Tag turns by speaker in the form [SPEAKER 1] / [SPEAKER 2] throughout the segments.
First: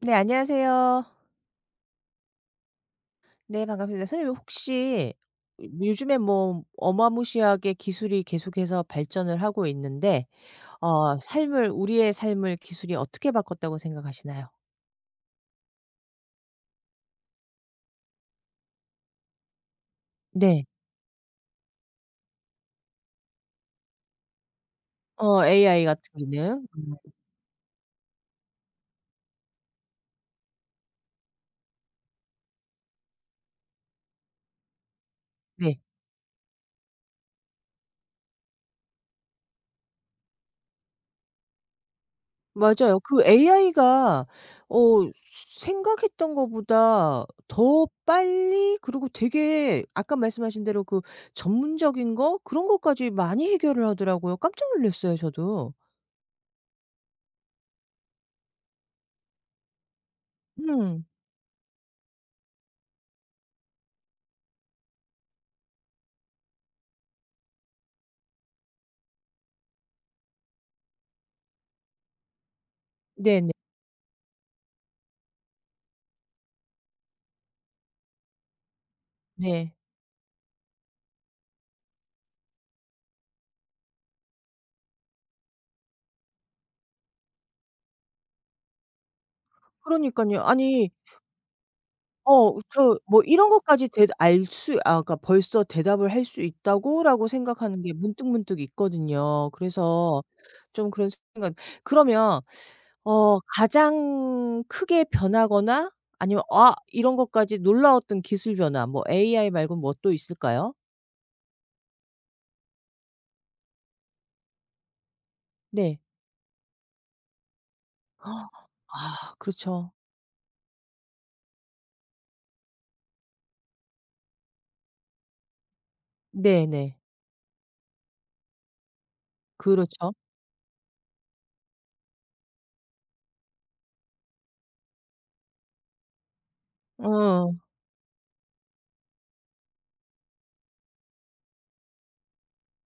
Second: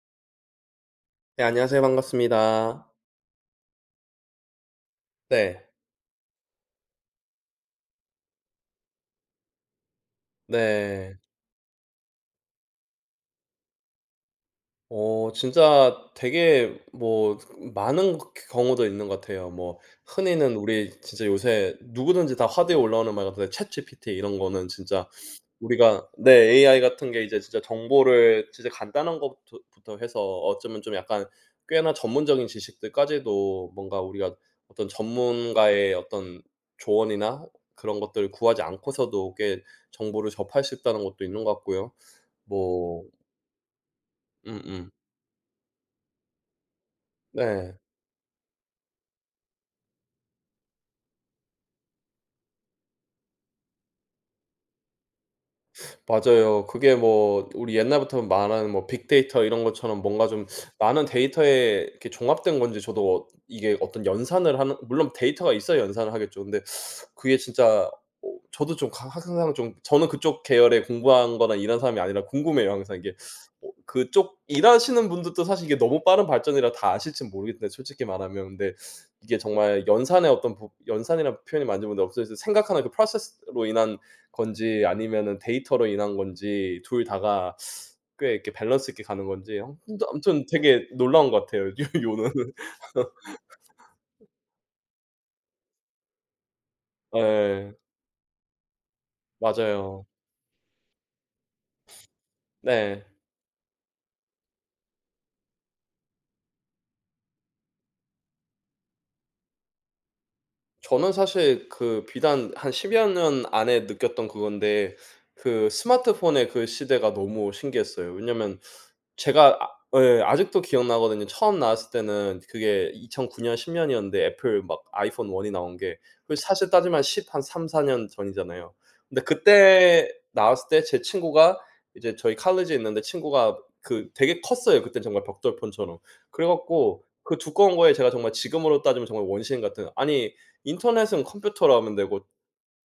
[SPEAKER 1] 네, 안녕하세요.
[SPEAKER 2] 네, 안녕하세요. 반갑습니다.
[SPEAKER 1] 네, 반갑습니다. 선생님 혹시
[SPEAKER 2] 네.
[SPEAKER 1] 뭐 요즘에 뭐 어마무시하게 기술이 계속해서 발전을 하고 있는데 어
[SPEAKER 2] 네.
[SPEAKER 1] 삶을 우리의 삶을 기술이 어떻게 바꿨다고 생각하시나요?
[SPEAKER 2] 진짜 되게 뭐 많은 경우도 있는 것 같아요. 뭐 흔히는
[SPEAKER 1] 네.
[SPEAKER 2] 우리 진짜 요새 누구든지 다 화두에 올라오는 말 같은데 챗GPT 이런 거는 진짜
[SPEAKER 1] AI 같은
[SPEAKER 2] 우리가, 네,
[SPEAKER 1] 기능.
[SPEAKER 2] AI
[SPEAKER 1] 음.
[SPEAKER 2] 같은 게 이제 진짜 정보를 진짜 간단한 것부터 부터 해서 어쩌면 좀 약간 꽤나 전문적인 지식들까지도 뭔가 우리가 어떤
[SPEAKER 1] 네.
[SPEAKER 2] 전문가의 어떤 조언이나 그런 것들을 구하지 않고서도 꽤 정보를 접할 수 있다는 것도 있는 것 같고요.
[SPEAKER 1] 맞아요.
[SPEAKER 2] 뭐.
[SPEAKER 1] 그 AI가 어
[SPEAKER 2] 음음.
[SPEAKER 1] 생각했던 것보다
[SPEAKER 2] 네.
[SPEAKER 1] 더 빨리, 그리고 되게 아까 말씀하신 대로 그 전문적인 거 그런 것까지 많이 해결을 하더라고요. 깜짝 놀랐어요, 저도.
[SPEAKER 2] 맞아요. 그게 뭐 우리 옛날부터 말하는 뭐 빅데이터 이런 것처럼 뭔가 좀 많은
[SPEAKER 1] 음.
[SPEAKER 2] 데이터에 이렇게 종합된 건지, 저도 이게 어떤 연산을 하는, 물론 데이터가 있어야 연산을 하겠죠. 근데 그게 진짜, 저도 좀 가 항상 좀, 저는 그쪽 계열에 공부한 거나 일한 사람이 아니라 궁금해요 항상 이게.
[SPEAKER 1] 네네.
[SPEAKER 2] 그쪽 일하시는 분들도 사실 이게 너무 빠른 발전이라 다 아실진 모르겠는데, 솔직히 말하면. 근데 이게
[SPEAKER 1] 네.
[SPEAKER 2] 정말 연산의 어떤 부 연산이라는 표현이 맞는지 모르는데, 어쨌든 생각하는 그 프로세스로 인한 건지 아니면은 데이터로 인한 건지 둘 다가 꽤 이렇게 밸런스 있게 가는 건지, 근데
[SPEAKER 1] 그러니깐요.
[SPEAKER 2] 아무튼 되게
[SPEAKER 1] 아니,
[SPEAKER 2] 놀라운 것 같아요. 요 요는.
[SPEAKER 1] 저 뭐 이런 것까지 대 알 수 아 그러니까 벌써 대답을 할 수 있다고라고
[SPEAKER 2] 예.
[SPEAKER 1] 생각하는 게 문득문득 있거든요.
[SPEAKER 2] 맞아요.
[SPEAKER 1] 그래서 좀 그런 생각, 그러면
[SPEAKER 2] 네.
[SPEAKER 1] 가장 크게 변하거나 아니면 이런 것까지 놀라웠던 기술 변화, 뭐 AI 말고 뭐 또 있을까요?
[SPEAKER 2] 저는 사실 그 비단 한 10여 년 안에 느꼈던 그건데, 그
[SPEAKER 1] 네.
[SPEAKER 2] 스마트폰의 그 시대가 너무 신기했어요. 왜냐면
[SPEAKER 1] 아,
[SPEAKER 2] 제가,
[SPEAKER 1] 그렇죠.
[SPEAKER 2] 예 아직도 기억나거든요. 처음 나왔을 때는 그게 2009년 10 년이었는데, 애플 막 아이폰 원이 나온 게 그 사실
[SPEAKER 1] 네네.
[SPEAKER 2] 따지면 10 한 3-4년 전이잖아요. 근데 그때
[SPEAKER 1] 그렇죠.
[SPEAKER 2] 나왔을 때 제 친구가, 이제 저희 칼리지에 있는데, 친구가 그 되게 컸어요 그때, 정말 벽돌폰처럼. 그래 갖고 그
[SPEAKER 1] 어.
[SPEAKER 2] 두꺼운 거에, 제가 정말 지금으로 따지면 정말 원시인 같은, 아니, 인터넷은 컴퓨터로 하면 되고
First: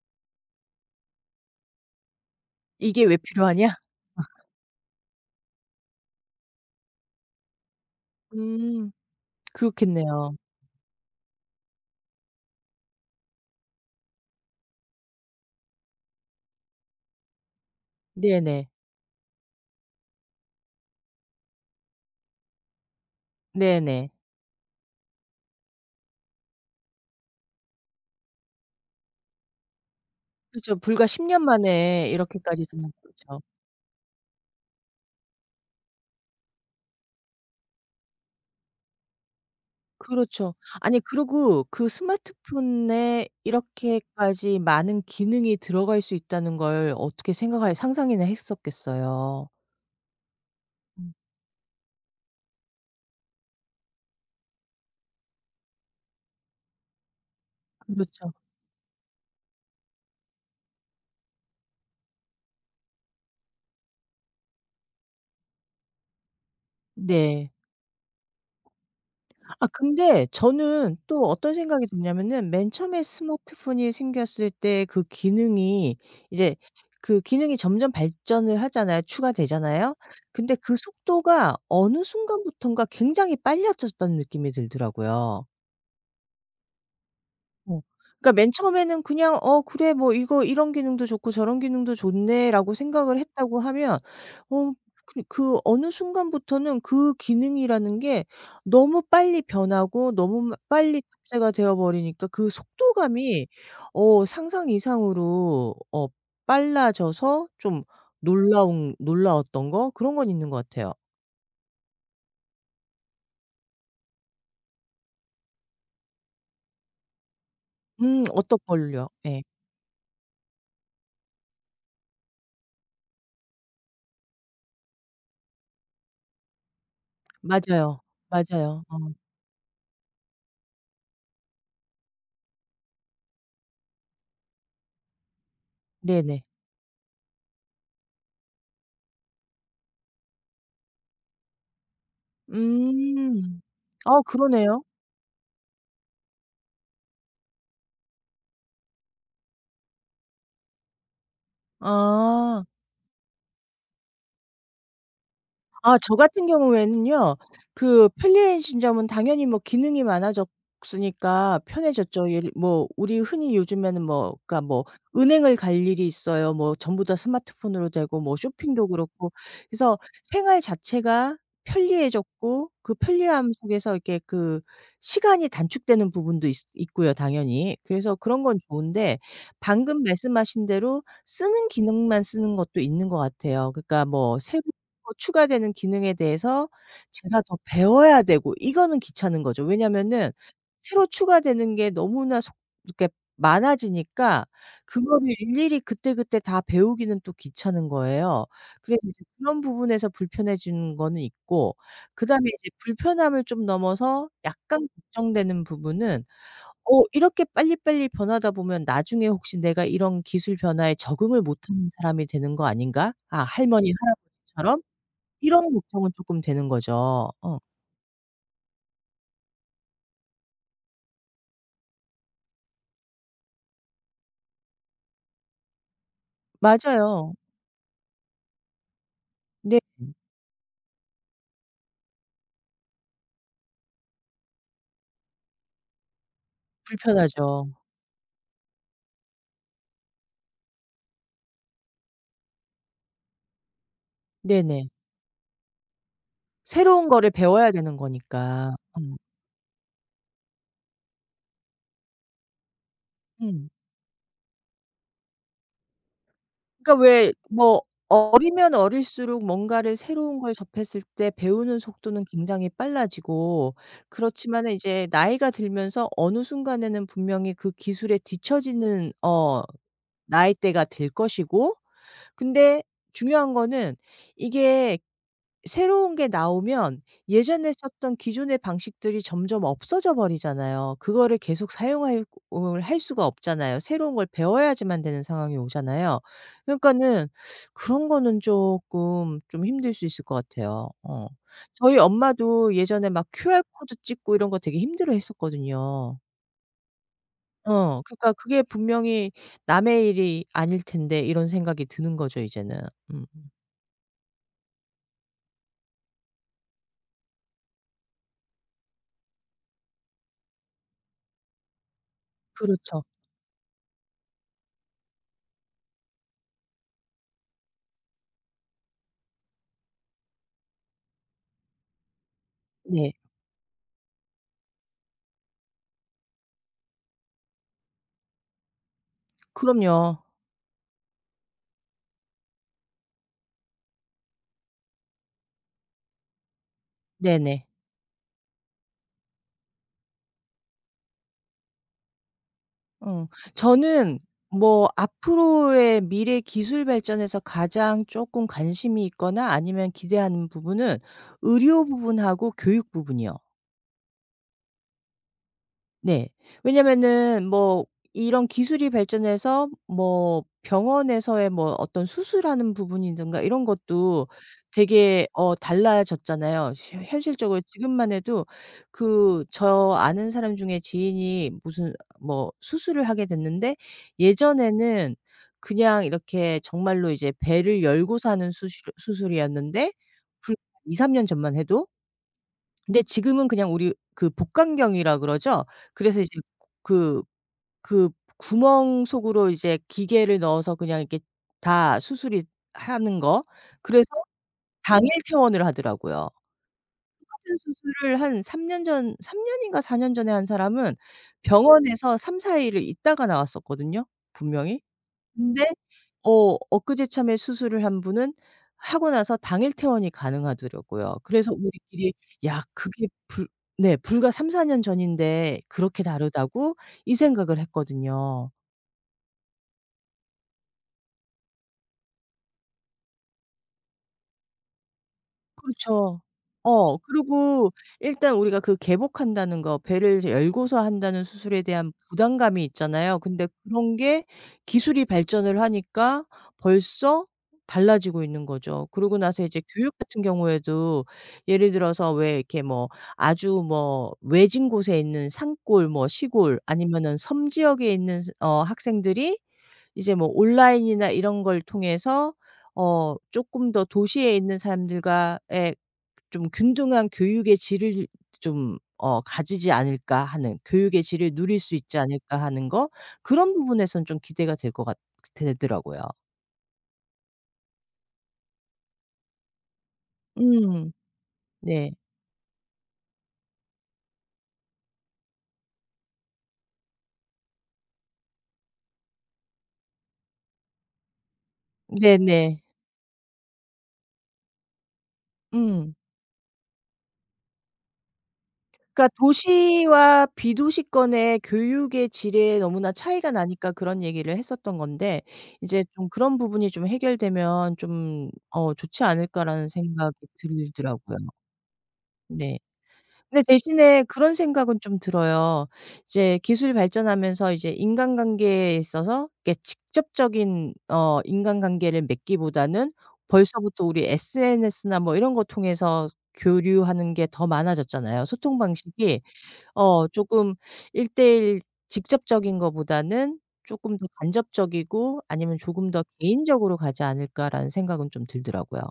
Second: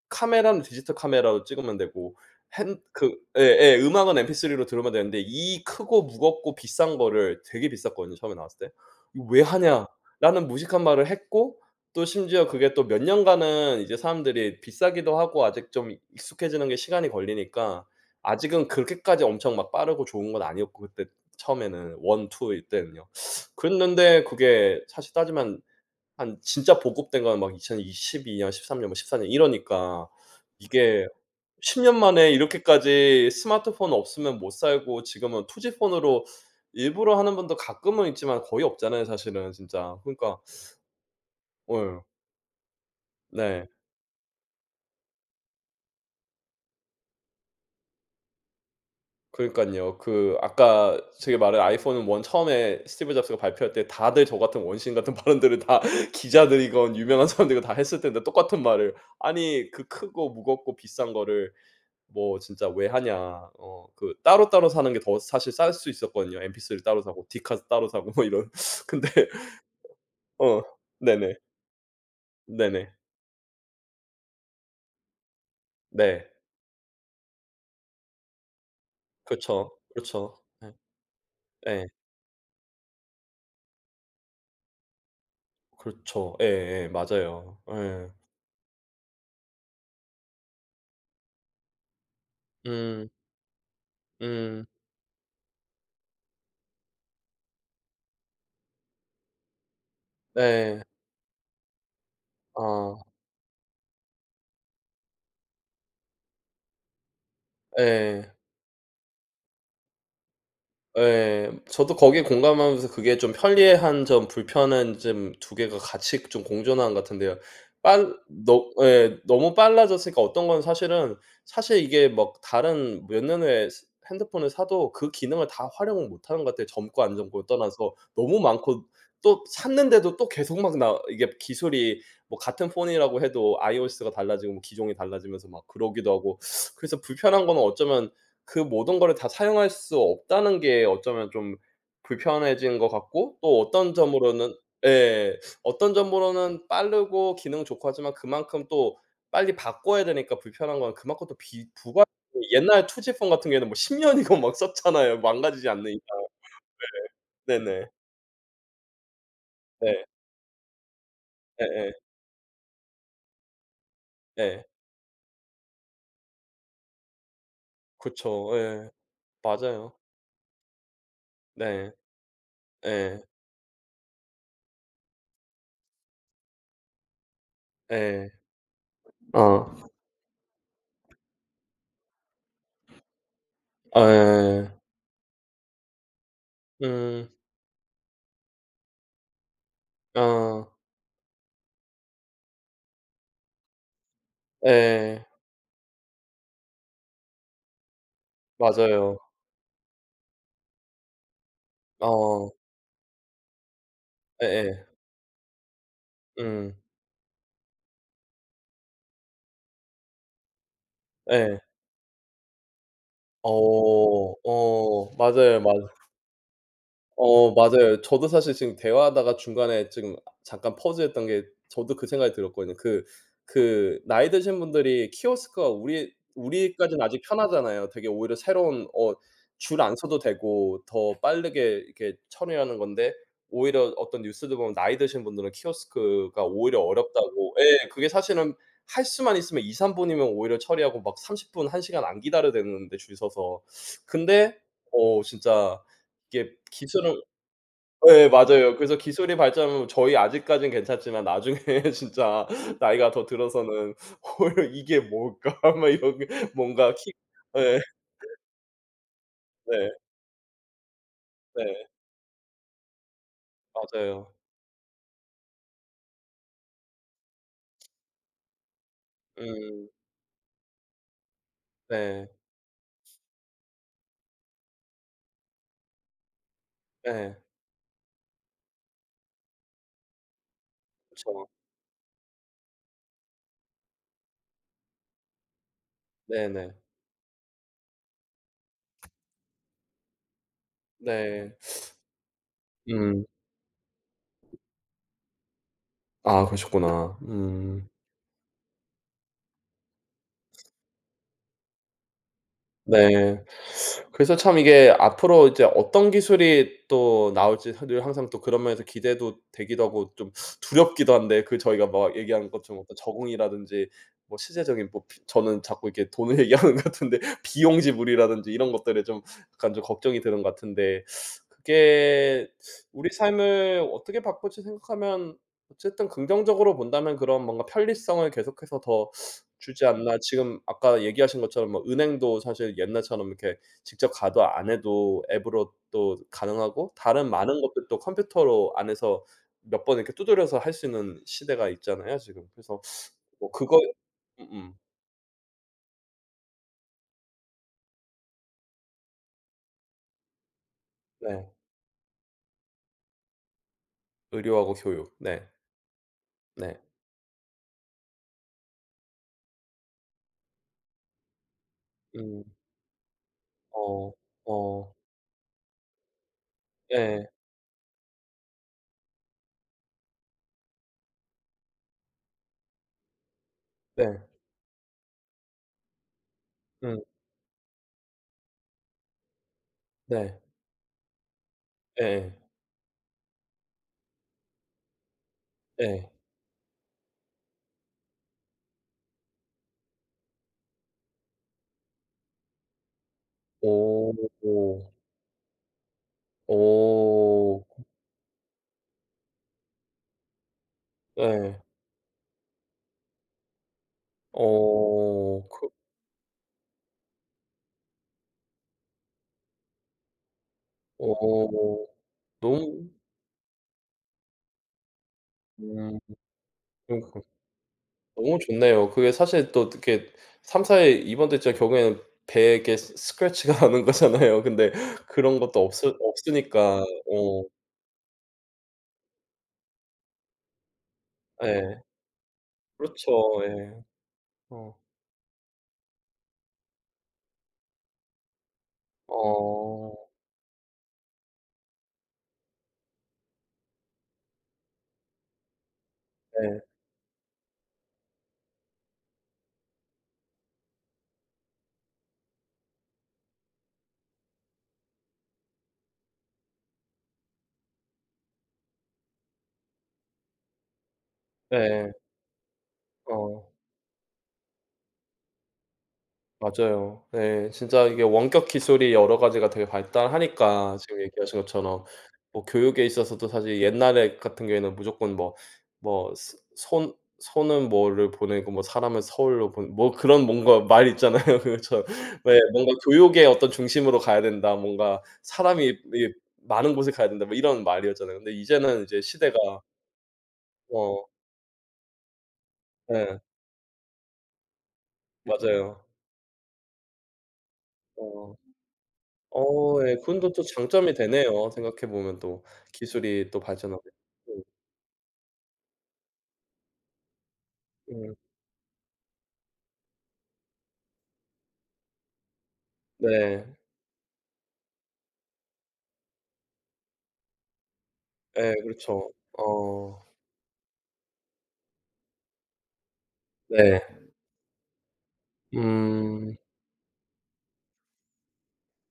[SPEAKER 2] 카메라는 디지털 카메라로 찍으면 되고 핸
[SPEAKER 1] '이게
[SPEAKER 2] 그
[SPEAKER 1] 왜 필요하냐?'
[SPEAKER 2] 예예 음악은 MP3로 들으면 되는데, 이 크고 무겁고 비싼 거를, 되게 비쌌거든요 처음에 나왔을 때.
[SPEAKER 1] 음.
[SPEAKER 2] '이거 왜
[SPEAKER 1] 그렇겠네요.
[SPEAKER 2] 하냐.'라는 무식한 말을 했고, 또 심지어 그게 또 몇 년간은 이제 사람들이 비싸기도 하고 아직 좀 익숙해지는 게 시간이 걸리니까 아직은
[SPEAKER 1] 네네.
[SPEAKER 2] 그렇게까지 엄청 막 빠르고 좋은 건 아니었고, 그때 처음에는 원 투 일 때는요.
[SPEAKER 1] 네네.
[SPEAKER 2] 그랬는데 그게 사실 따지면 한 진짜 보급된 거는 막 2022년 13 년 뭐 14년 이러니까
[SPEAKER 1] 그죠.
[SPEAKER 2] 이게
[SPEAKER 1] 불과 10년
[SPEAKER 2] 10년
[SPEAKER 1] 만에
[SPEAKER 2] 만에
[SPEAKER 1] 이렇게까지 된
[SPEAKER 2] 이렇게까지
[SPEAKER 1] 거죠.
[SPEAKER 2] 스마트폰 없으면 못 살고, 지금은 투지폰으로 일부러 하는 분도 가끔은 있지만 거의 없잖아요 사실은 진짜. 그러니까.
[SPEAKER 1] 그렇죠. 아니, 그리고 그
[SPEAKER 2] 예.
[SPEAKER 1] 스마트폰에
[SPEAKER 2] 네.
[SPEAKER 1] 이렇게까지 많은 기능이 들어갈 수 있다는 걸 어떻게 생각할 상상이나 했었겠어요.
[SPEAKER 2] 그러니깐요. 그 아까
[SPEAKER 1] 음.
[SPEAKER 2] 제가 말한 아이폰 1 처음에 스티브 잡스가 발표할 때, 다들 저 같은 원신 같은 발언들을, 다 기자들이건 유명한 사람들이건 다 했을 텐데
[SPEAKER 1] 그렇죠.
[SPEAKER 2] 똑같은 말을. 아니 그 크고 무겁고 비싼 거를 뭐 진짜 왜 하냐. 그 따로따로 사는 게 더 사실 쌀 수 있었거든요. 엔피스를 따로 사고,
[SPEAKER 1] 네.
[SPEAKER 2] 디카 따로 사고, 뭐 이런. 근데.
[SPEAKER 1] 아, 근데
[SPEAKER 2] 어.
[SPEAKER 1] 저는 또
[SPEAKER 2] 네네.
[SPEAKER 1] 어떤 생각이 드냐면은, 맨
[SPEAKER 2] 네네.
[SPEAKER 1] 처음에 스마트폰이 생겼을 때 그 기능이
[SPEAKER 2] 네.
[SPEAKER 1] 이제 그 기능이 점점 발전을 하잖아요.
[SPEAKER 2] 그렇죠,
[SPEAKER 1] 추가되잖아요.
[SPEAKER 2] 그렇죠.
[SPEAKER 1] 근데
[SPEAKER 2] 예.
[SPEAKER 1] 그 속도가
[SPEAKER 2] 예.
[SPEAKER 1] 어느 순간부턴가 굉장히 빨라졌다는 느낌이 들더라고요.
[SPEAKER 2] 그렇죠. 예예. 맞아요.
[SPEAKER 1] 어.
[SPEAKER 2] 예.
[SPEAKER 1] 그러니까 맨 처음에는 그냥 '어 그래 뭐 이거 이런 기능도 좋고 저런 기능도 좋네.'라고
[SPEAKER 2] 음.
[SPEAKER 1] 생각을 했다고 하면,
[SPEAKER 2] 음.
[SPEAKER 1] 어 어느 순간부터는 그 기능이라는 게 너무 빨리 변하고, 너무 마
[SPEAKER 2] 네.
[SPEAKER 1] 빨리 탑재가 되어 버리니까, 그
[SPEAKER 2] 아.
[SPEAKER 1] 속도감이 상상 이상으로 빨라져서 좀
[SPEAKER 2] 예.
[SPEAKER 1] 놀라운 놀라웠던 거 그런 건 있는 것 같아요.
[SPEAKER 2] 예. 저도 거기에 공감하면서, 그게 좀 편리한 점, 불편한 점, 두 개가 같이 좀 공존하는 것 같은데요. 빨
[SPEAKER 1] 어떤
[SPEAKER 2] 너
[SPEAKER 1] 걸요?
[SPEAKER 2] 예.
[SPEAKER 1] 예.
[SPEAKER 2] 너무 빨라졌으니까 어떤 건 사실은, 사실 이게 막 다른 몇 년 후에 스 핸드폰을 사도 그 기능을 다 활용을 못하는 것 같아요. 젊고 안 젊고를 떠나서
[SPEAKER 1] 맞아요.
[SPEAKER 2] 너무 많고,
[SPEAKER 1] 맞아요. 어.
[SPEAKER 2] 또 샀는데도 또 계속 막, 나 이게 기술이 뭐 같은 폰이라고 해도 iOS가 달라지고 뭐 기종이 달라지면서 막 그러기도 하고.
[SPEAKER 1] 네네.
[SPEAKER 2] 그래서 불편한 거는 어쩌면 그 모든 거를 다 사용할 수 없다는 게 어쩌면 좀 불편해진 것 같고, 또
[SPEAKER 1] 음.
[SPEAKER 2] 어떤
[SPEAKER 1] 아,
[SPEAKER 2] 점으로는.
[SPEAKER 1] 그러네요.
[SPEAKER 2] 예. 어떤 점으로는 빠르고 기능 좋고 하지만 그만큼 또 빨리 바꿔야 되니까 불편한 건 그만큼 또 비 부가.
[SPEAKER 1] 아.
[SPEAKER 2] 옛날 투 g 폰 같은 경우에는 뭐 10 년이고 막 썼잖아요, 망가지지 않는
[SPEAKER 1] 아,
[SPEAKER 2] 이상.
[SPEAKER 1] 저 같은 경우에는요.
[SPEAKER 2] 네네.
[SPEAKER 1] 그 편리해진점은 당연히 뭐
[SPEAKER 2] 네.
[SPEAKER 1] 기능이 많아졌으니까
[SPEAKER 2] 예예. 예.
[SPEAKER 1] 편해졌죠. 예를 뭐 우리 흔히 요즘에는 뭐 그러니까
[SPEAKER 2] 예.
[SPEAKER 1] 뭐 은행을 갈 일이 있어요. 뭐 전부 다 스마트폰으로 되고 뭐
[SPEAKER 2] 그쵸.
[SPEAKER 1] 쇼핑도
[SPEAKER 2] 예.
[SPEAKER 1] 그렇고.
[SPEAKER 2] 맞아요.
[SPEAKER 1] 그래서 생활 자체가
[SPEAKER 2] 네.
[SPEAKER 1] 편리해졌고, 그
[SPEAKER 2] 예.
[SPEAKER 1] 편리함 속에서 이렇게 그 시간이 단축되는 부분도 있 있고요 당연히. 그래서
[SPEAKER 2] 예.
[SPEAKER 1] 그런 건 좋은데,
[SPEAKER 2] 어.
[SPEAKER 1] 방금 말씀하신 대로 쓰는 기능만 쓰는 것도 있는 것 같아요. 그러니까 뭐 새로
[SPEAKER 2] 예.
[SPEAKER 1] 더 추가되는 기능에 대해서
[SPEAKER 2] 음.
[SPEAKER 1] 제가 더 배워야 되고, 이거는 귀찮은 거죠. 왜냐면은
[SPEAKER 2] 어.
[SPEAKER 1] 새로 추가되는 게 너무나 속 이렇게 많아지니까,
[SPEAKER 2] 예.
[SPEAKER 1] 그거를 일일이 그때그때 다 배우기는 또 귀찮은 거예요. 그래서
[SPEAKER 2] 맞아요.
[SPEAKER 1] 이제 그런 부분에서 불편해지는 거는 있고, 그다음에
[SPEAKER 2] 어.
[SPEAKER 1] 이제 불편함을 좀 넘어서
[SPEAKER 2] 예예.
[SPEAKER 1] 약간 걱정되는 부분은,
[SPEAKER 2] 음.
[SPEAKER 1] 이렇게 빨리빨리 변하다 보면 나중에 혹시 내가 이런 기술 변화에 적응을
[SPEAKER 2] 예.
[SPEAKER 1] 못하는 사람이 되는 거 아닌가? 아, 할머니,
[SPEAKER 2] 어.
[SPEAKER 1] 할아버지처럼?
[SPEAKER 2] 어. 맞아요,
[SPEAKER 1] 이런
[SPEAKER 2] 맞아요.
[SPEAKER 1] 걱정은 쪼끔 되는 거죠.
[SPEAKER 2] 맞아요. 저도 사실 지금 대화하다가 중간에 지금 잠깐 퍼즈했던 게, 저도 그 생각이 들었거든요. 그 나이 드신 분들이 키오스크가, 우리까지는 아직
[SPEAKER 1] 맞아요.
[SPEAKER 2] 편하잖아요. 되게 오히려 새로운, 어,
[SPEAKER 1] 네,
[SPEAKER 2] 줄 안 서도 되고 더 빠르게 이렇게 처리하는 건데, 오히려 어떤 뉴스도 보면 나이 드신 분들은 키오스크가 오히려 어렵다고.
[SPEAKER 1] 불편하죠.
[SPEAKER 2] 예 그게 사실은 할 수만 있으면 2-3 분이면 오히려 처리하고, 막 30 분, 1 시간 안 기다려야 되는데, 줄 서서. 근데
[SPEAKER 1] 네네.
[SPEAKER 2] 진짜 이게
[SPEAKER 1] 새로운
[SPEAKER 2] 기술은.
[SPEAKER 1] 거를 배워야 되는
[SPEAKER 2] 예 맞아요.
[SPEAKER 1] 거니까.
[SPEAKER 2] 그래서
[SPEAKER 1] 어. 음.
[SPEAKER 2] 기술이 발전하면 저희 아직까진 괜찮지만, 나중에 진짜 나이가 더
[SPEAKER 1] 음.
[SPEAKER 2] 들어서는 '헐 이게 뭘까?' 막 이런 게 뭔가
[SPEAKER 1] 그러니까
[SPEAKER 2] 키.
[SPEAKER 1] 왜
[SPEAKER 2] 예.
[SPEAKER 1] 뭐 어리면 어릴수록
[SPEAKER 2] 네.
[SPEAKER 1] 뭔가를 새로운 걸 접했을 때 배우는
[SPEAKER 2] 네.
[SPEAKER 1] 속도는 굉장히 빨라지고,
[SPEAKER 2] 맞아요.
[SPEAKER 1] 그렇지만은 이제 나이가 들면서 어느 순간에는 분명히 그 기술에 뒤처지는
[SPEAKER 2] 음.
[SPEAKER 1] 나이대가 될 것이고,
[SPEAKER 2] 네.
[SPEAKER 1] 근데 중요한 거는 이게 새로운 게 나오면
[SPEAKER 2] 네.
[SPEAKER 1] 예전에 썼던 기존의 방식들이 점점 없어져 버리잖아요. 그거를
[SPEAKER 2] 그쵸.
[SPEAKER 1] 계속 사용할 을 할 수가 없잖아요. 새로운 걸 배워야지만 되는 상황이 오잖아요.
[SPEAKER 2] 네네.
[SPEAKER 1] 그러니까는 그런 거는 쪼끔 좀 힘들 수 있을 것 같아요. 어.
[SPEAKER 2] 네.
[SPEAKER 1] 저희 엄마도 예전에
[SPEAKER 2] 음.
[SPEAKER 1] 막 QR 코드 찍고 이런 거 되게 힘들어했었거든요.
[SPEAKER 2] 아, 그러셨구나. 음.
[SPEAKER 1] 어. 그러니까 그게 분명히 남의 일이 아닐 텐데, 이런 생각이 드는 거죠 이제는. 음.
[SPEAKER 2] 네. 그래서 참 이게 앞으로 이제 어떤 기술이 또 나올지, 사 늘 항상 또 그런 면에서 기대도 되기도 하고, 좀 두렵기도 한데, 그 저희가 막 얘기한 것처럼 어떤
[SPEAKER 1] 그렇죠.
[SPEAKER 2] 적응이라든지, 뭐 실제적인 뭐 비 저는 자꾸 이렇게 돈을 얘기하는 것 같은데, 비용 지불이라든지 이런 것들에 좀 약간 좀 걱정이 드는 것 같은데, 그게 우리
[SPEAKER 1] 네.
[SPEAKER 2] 삶을 어떻게 바꿀지 생각하면 어쨌든 긍정적으로 본다면 그런 뭔가 편리성을 계속해서 더 주지 않나.
[SPEAKER 1] 그럼요.
[SPEAKER 2] 지금 아까 얘기하신 것처럼 뭐 은행도 사실 옛날처럼 이렇게 직접 가도, 안 해도 앱으로 또 가능하고, 다른 많은
[SPEAKER 1] 네네.
[SPEAKER 2] 것들 또 컴퓨터로 안에서 몇 번 이렇게 두드려서 할 수 있는 시대가 있잖아요 지금. 그래서
[SPEAKER 1] 어.
[SPEAKER 2] 뭐 그거.
[SPEAKER 1] 저는
[SPEAKER 2] 음음.
[SPEAKER 1] 뭐 앞으로의 미래 기술 발전에서 가장 쪼끔 관심이 있거나 아니면 기대하는 부분은
[SPEAKER 2] 네.
[SPEAKER 1] 의료 부분하고 교육 부분이요.
[SPEAKER 2] 의료하고 교육. 네.
[SPEAKER 1] 네.
[SPEAKER 2] 네.
[SPEAKER 1] 왜냐면은 뭐 이런 기술이 발전해서 뭐 병원에서의 뭐 어떤
[SPEAKER 2] 음.
[SPEAKER 1] 수술하는 부분이든가 이런
[SPEAKER 2] 어.
[SPEAKER 1] 것도
[SPEAKER 2] 어.
[SPEAKER 1] 되게 달라졌잖아요. 현
[SPEAKER 2] 예.
[SPEAKER 1] 현실적으로 지금만 해도 그 저 아는 사람 중에 지인이 무슨 뭐 수술을 하게 됐는데,
[SPEAKER 2] 네.
[SPEAKER 1] 예전에는 그냥 이렇게
[SPEAKER 2] 음.
[SPEAKER 1] 정말로 이제 배를 열고 사는 수술이었는데,
[SPEAKER 2] 네.
[SPEAKER 1] 불2-3년 전만 해도.
[SPEAKER 2] 예예.
[SPEAKER 1] 근데 지금은 그냥 우리 그 복강경이라 그러죠.
[SPEAKER 2] 예.
[SPEAKER 1] 그래서 이제 그 그 구멍 속으로 이제 기계를 넣어서 그냥 이렇게 다 수술이 하는 거. 그래서
[SPEAKER 2] 오.
[SPEAKER 1] 당일 퇴원을 하더라고요. 같은
[SPEAKER 2] 오.
[SPEAKER 1] 수술을 한 3년 전 3 년인가 4년 전에 한 사람은
[SPEAKER 2] 예.
[SPEAKER 1] 병원에서 3-4 일을 있다가 나왔었거든요 분명히.
[SPEAKER 2] 어.
[SPEAKER 1] 근데
[SPEAKER 2] 그.
[SPEAKER 1] 엊그제 참에 수술을 한 분은 하고 나서 당일 퇴원이 가능하더라고요. 그래서
[SPEAKER 2] 어.
[SPEAKER 1] 우리끼리 "야
[SPEAKER 2] 너무.
[SPEAKER 1] 그게 불" 네, 불과 3-4년 전인데
[SPEAKER 2] 음.
[SPEAKER 1] '그렇게 다르다고?' 이
[SPEAKER 2] 그러니까
[SPEAKER 1] 생각을
[SPEAKER 2] 너무
[SPEAKER 1] 했거든요.
[SPEAKER 2] 좋네요. 그게 사실 또 이렇게 3-4이 입원됐자 경우에는 배에게 스 스크래치가 나는 거잖아요. 근데 그런 것도
[SPEAKER 1] 그렇죠.
[SPEAKER 2] 없으니까. 어.
[SPEAKER 1] 그리고 일단 우리가 그 개복한다는 거, 배를 열고서 한다는 수술에
[SPEAKER 2] 예.
[SPEAKER 1] 대한 부담감이 있잖아요.
[SPEAKER 2] 그렇죠.
[SPEAKER 1] 근데
[SPEAKER 2] 예.
[SPEAKER 1] 그런 게
[SPEAKER 2] 어.
[SPEAKER 1] 기술이 발전을 하니까 벌써 달라지고 있는 거죠. 그러고 나서 이제
[SPEAKER 2] 어.
[SPEAKER 1] 교육 같은 경우에도 예를 들어서 왜 이렇게 뭐 아주 뭐 외진 곳에 있는 산골 뭐
[SPEAKER 2] 네.
[SPEAKER 1] 시골 아니면은 섬 지역에 있는 스 어 학생들이 이제 뭐 온라인이나 이런 걸 통해서 쪼끔 더 도시에 있는 사람들과 의 좀 균등한 교육의 질을 좀 가지지 않을까 하는, 교육의 질을 누릴 수
[SPEAKER 2] 네.
[SPEAKER 1] 있지 않을까 하는 거,
[SPEAKER 2] 어.
[SPEAKER 1] 그런 부분에선 좀 기대가 될 것 같 되더라고요.
[SPEAKER 2] 맞아요. 네, 진짜 이게 원격 기술이 여러 가지가 되게 발달하니까
[SPEAKER 1] 음.
[SPEAKER 2] 지금 얘기하신 것처럼
[SPEAKER 1] 네.
[SPEAKER 2] 뭐 교육에 있어서도 사실 옛날에 같은 경우에는 무조건 뭐 스 손 손은 뭐를 보내고, 뭐 사람은 서울로 보내, 뭐 그런 뭔가 말 있잖아요. 그렇죠. 왜
[SPEAKER 1] 네네.
[SPEAKER 2] 뭔가 교육의 어떤 중심으로 가야 된다, 뭔가 사람이
[SPEAKER 1] 음.
[SPEAKER 2] 이 많은 곳에 가야 된다, 뭐 이런 말이었잖아요. 근데 이제는 이제
[SPEAKER 1] 그러니까
[SPEAKER 2] 시대가.
[SPEAKER 1] 도시와
[SPEAKER 2] 어.
[SPEAKER 1] 비도시권의 교육의 질에 너무나
[SPEAKER 2] 예.
[SPEAKER 1] 차이가 나니까 그런 얘기를 했었던 건데,
[SPEAKER 2] 맞아요.
[SPEAKER 1] 이제 좀 그런 부분이 좀 해결되면 좀
[SPEAKER 2] 어.
[SPEAKER 1] '좋지 않을까.'라는
[SPEAKER 2] 어 예.
[SPEAKER 1] 생각이
[SPEAKER 2] 그건 또 또 장점이
[SPEAKER 1] 들더라고요.
[SPEAKER 2] 되네요, 생각해 보면. 또
[SPEAKER 1] 네.
[SPEAKER 2] 기술이 또
[SPEAKER 1] 근데
[SPEAKER 2] 발전하고.
[SPEAKER 1] 대신에 그런 생각은 좀 들어요. 이제 기술이 발전하면서 이제
[SPEAKER 2] 음. 음.
[SPEAKER 1] 인간관계에 있어서 이렇게 직접적인 인간관계를 맺기보다는
[SPEAKER 2] 네.
[SPEAKER 1] 벌써부터 우리 SNS나 뭐 이런 거 통해서 교류하는 게 더 많아졌잖아요,
[SPEAKER 2] 예
[SPEAKER 1] 소통
[SPEAKER 2] 그렇죠.
[SPEAKER 1] 방식이.
[SPEAKER 2] 어
[SPEAKER 1] 조금 1대1 직접적인 거보다는
[SPEAKER 2] 네.
[SPEAKER 1] 쪼끔 더 간접적이고 아니면 조금 더
[SPEAKER 2] 음.
[SPEAKER 1] 개인적으로 가지 않을까라는 생각은 좀 들더라고요.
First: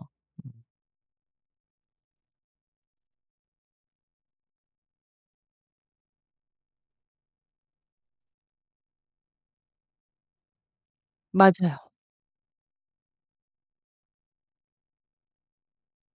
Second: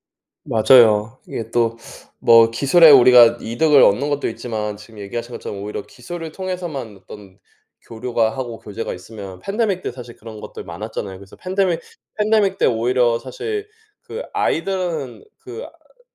[SPEAKER 1] 음.
[SPEAKER 2] 맞아요. 이게 또 뭐 기술에 우리가 이득을 얻는 것도 있지만 지금 얘기하신 것처럼 오히려 기술을 통해서만 어떤 교류가 하고 교제가 있으면, 팬데믹 때 사실 그런 것들 많았잖아요. 그래서
[SPEAKER 1] 맞아요.
[SPEAKER 2] 팬데믹 때 오히려 사실, 그 아이들은 그 아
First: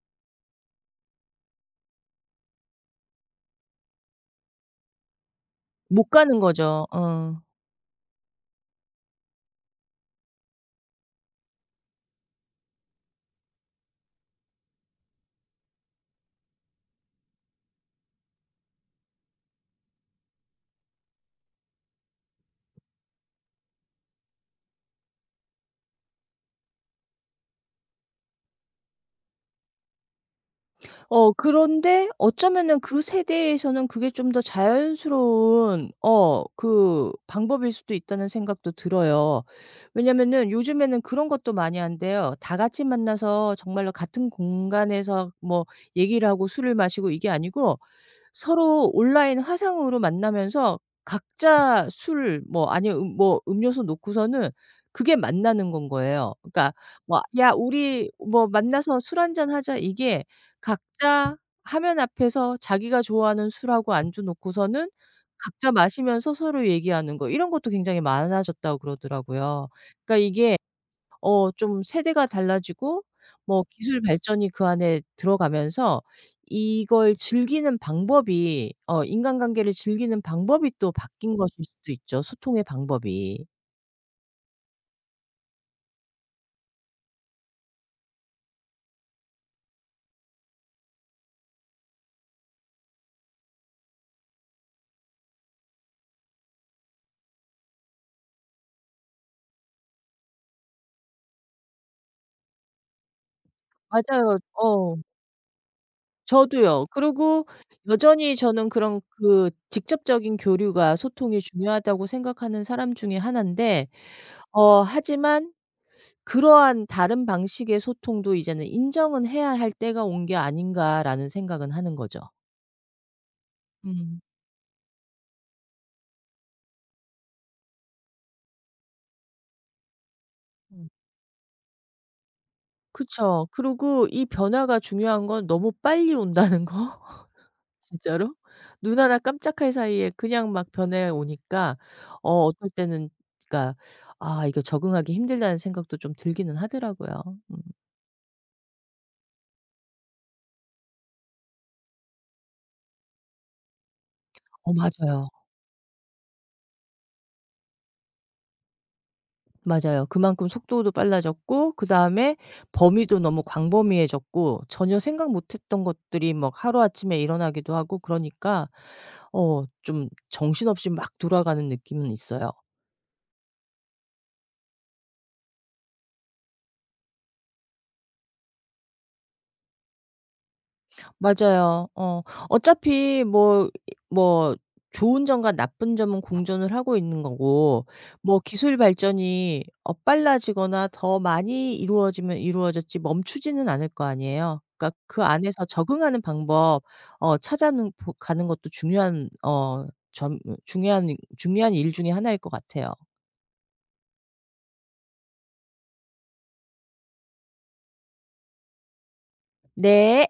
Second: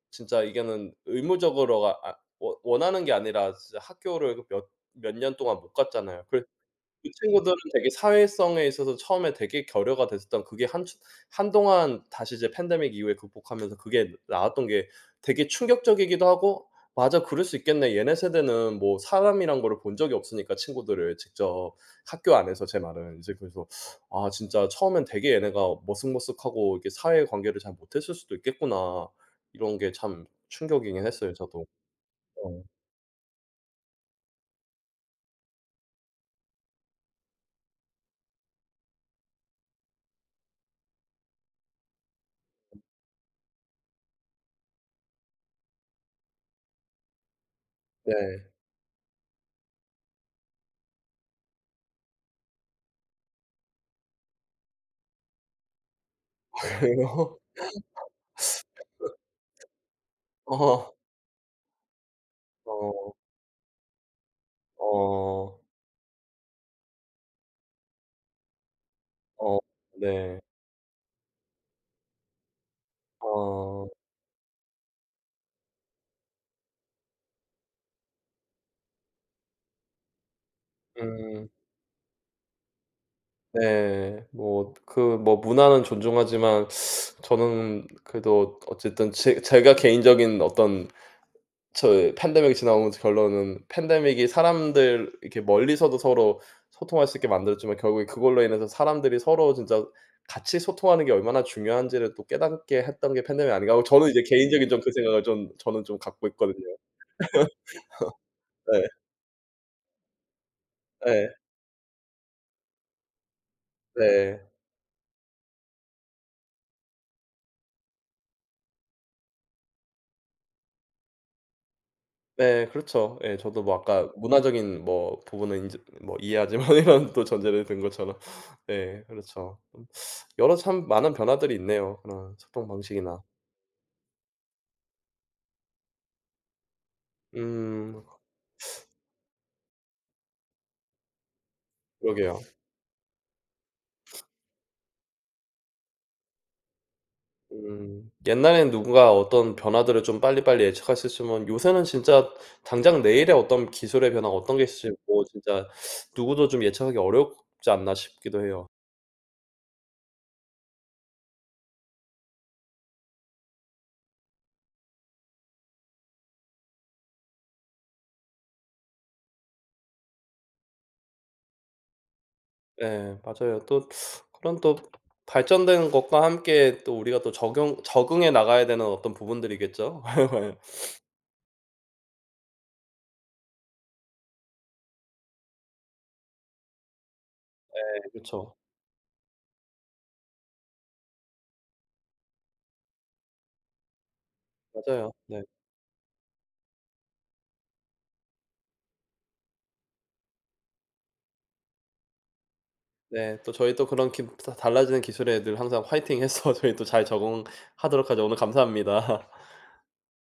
[SPEAKER 2] 진짜 이거는 의무적으로가 아 워 원하는 게 아니라, 진짜 학교를 몇 년 동안 못
[SPEAKER 1] 못
[SPEAKER 2] 갔잖아요.
[SPEAKER 1] 가는
[SPEAKER 2] 그래.
[SPEAKER 1] 거죠.
[SPEAKER 2] 그
[SPEAKER 1] 어.
[SPEAKER 2] 친구들은 되게 사회성에 있어서 처음에 되게 결여가 됐었던 그게 한 한동안 다시 이제 팬데믹 이후에 극복하면서 그게 나왔던 게 되게 충격적이기도 하고, '맞아, 그럴 수 있겠네. 얘네 세대는 뭐 사람이란 거를 본 적이 없으니까, 친구들을 직접 학교 안에서', 제 말은. 이제 그래서 '아 진짜 처음엔 되게 얘네가 머쓱머쓱하고 이렇게 사회 관계를 잘 못했을 수도 있겠구나.' 이런 게 참 충격이긴 했어요 저도.
[SPEAKER 1] 그런데
[SPEAKER 2] 어.
[SPEAKER 1] 어쩌면은 그 세대에서는 그게 좀 더 자연스러운 그 방법일 수도 있다는 생각도 들어요. 왜냐면은 요즘에는 그런 것도 많이 한대요. 다 같이 만나서 정말로 같은 공간에서 뭐 얘기를 하고 술을 마시고 이게 아니고,
[SPEAKER 2] 네.
[SPEAKER 1] 서로 온라인 화상으로 만나면서 각자 술, 뭐 아니면 뭐 음료수 놓고서는, 그게 만나는 건 거예요. 그러니까 뭐
[SPEAKER 2] 그래요?
[SPEAKER 1] "야 우리 뭐 만나서 술 한잔 하자." 이게
[SPEAKER 2] 어.
[SPEAKER 1] 각자 화면 앞에서 자기가
[SPEAKER 2] 어.
[SPEAKER 1] 좋아하는 술하고 안주 놓고서는
[SPEAKER 2] 어.
[SPEAKER 1] 각자 마시면서 서로 얘기하는 거, 이런 것도 굉장히 많아졌다고
[SPEAKER 2] 어
[SPEAKER 1] 그러더라고요. 그러니까
[SPEAKER 2] 네.
[SPEAKER 1] 이게 좀 세대가 달라지고, 뭐 기술
[SPEAKER 2] 어.
[SPEAKER 1] 발전이 그 안에 들어가면서 이걸 즐기는 방법이 인간관계를 즐기는 방법이 또 바뀐
[SPEAKER 2] 음.
[SPEAKER 1] 것일 수도 있죠, 소통의 방법이.
[SPEAKER 2] 네. 뭐 그 뭐 문화는 존중하지만, 저는 그래도 어쨌든 제 제가 개인적인 어떤, 저의 팬데믹이 지나오면서 결론은, 팬데믹이 사람들 이렇게 멀리서도 서로 소통할 수 있게 만들었지만 결국에 그걸로 인해서 사람들이 서로 진짜 같이 소통하는 게 얼마나 중요한지를 또 깨닫게 했던 게 팬데믹 아닌가 하고, 저는 이제
[SPEAKER 1] 맞아요.
[SPEAKER 2] 개인적인 좀 그 생각을 좀 갖고 있거든요.
[SPEAKER 1] 저도요. 그리고 여전히 저는
[SPEAKER 2] 네.
[SPEAKER 1] 그런 그 직접적인 교류가
[SPEAKER 2] 네
[SPEAKER 1] 소통이 중요하다고 생각하는 사람 중에 하나인데,
[SPEAKER 2] 네.
[SPEAKER 1] 하지만 그러한 다른 방식의 소통도 이제는 인정은 해야 할 때가 온 게 아닌가라는 생각은 하는 거죠.
[SPEAKER 2] 네 그렇죠. 예 저도 뭐 아까
[SPEAKER 1] 음.
[SPEAKER 2] 문화적인 뭐 부분은 인제 뭐 이해하지만 이런 또 전제를 든 것처럼. 네 그렇죠. 음. 여러 참
[SPEAKER 1] 음.
[SPEAKER 2] 많은 변화들이 있네요, 그런 소통 방식이나.
[SPEAKER 1] 그쵸. 그리고 이 변화가 중요한 건 너무 빨리 온다는 거.
[SPEAKER 2] 음.
[SPEAKER 1] 진짜로. 눈 하나 깜짝할 사이에 그냥 막 변해 오니까,
[SPEAKER 2] 그러게요.
[SPEAKER 1] 어떨 때는 그러니까 '아 이거 적응하기 힘들다.'는 생각도 좀 들기는 하더라고요. 음.
[SPEAKER 2] 음. 옛날에는 누군가 어떤 변화들을 좀 빨리빨리 예측할 수 있으면, 요새는 진짜 당장 내일에 어떤 기술의 변화가 어떤 게 있을지 뭐
[SPEAKER 1] 맞아요.
[SPEAKER 2] 진짜 누구도 좀 예측하기 어렵지 않나 싶기도 해요.
[SPEAKER 1] 맞아요. 그만큼 속도도 빨라졌고, 그다음에 범위도 너무 광범위해졌고, 전혀 생각 못 했던 것들이 막 하루아침에 일어나기도 하고, 그러니까 좀 정신없이 막 돌아가는 느낌은 있어요.
[SPEAKER 2] 네. 맞아요. 또 그런 또 발전된 것과 함께 또 우리가 또 적용 적응해 나가야 되는 어떤 부분들이겠죠?
[SPEAKER 1] 맞아요. 어. 어차피 뭐 이 뭐 좋은 점과 나쁜 점은 공존을 하고 있는 거고, 뭐
[SPEAKER 2] 그쵸.
[SPEAKER 1] 기술 발전이 빨라지거나 더 많이 이루어지면 이루어졌지 멈추지는 않을 거 아니에요. 그러니까
[SPEAKER 2] 맞아요.
[SPEAKER 1] 그
[SPEAKER 2] 네.
[SPEAKER 1] 안에서 적응하는 방법 찾아 가는 것도 중요한 어 점 중요한 중요한 일 중에 하나일 것 같아요.
[SPEAKER 2] 네. 또 저희 또 그런 기 달라지는 기술에 늘 항상 화이팅해서 저희 또 잘 적응하도록 하죠. 오늘 감사합니다.
[SPEAKER 1] 네.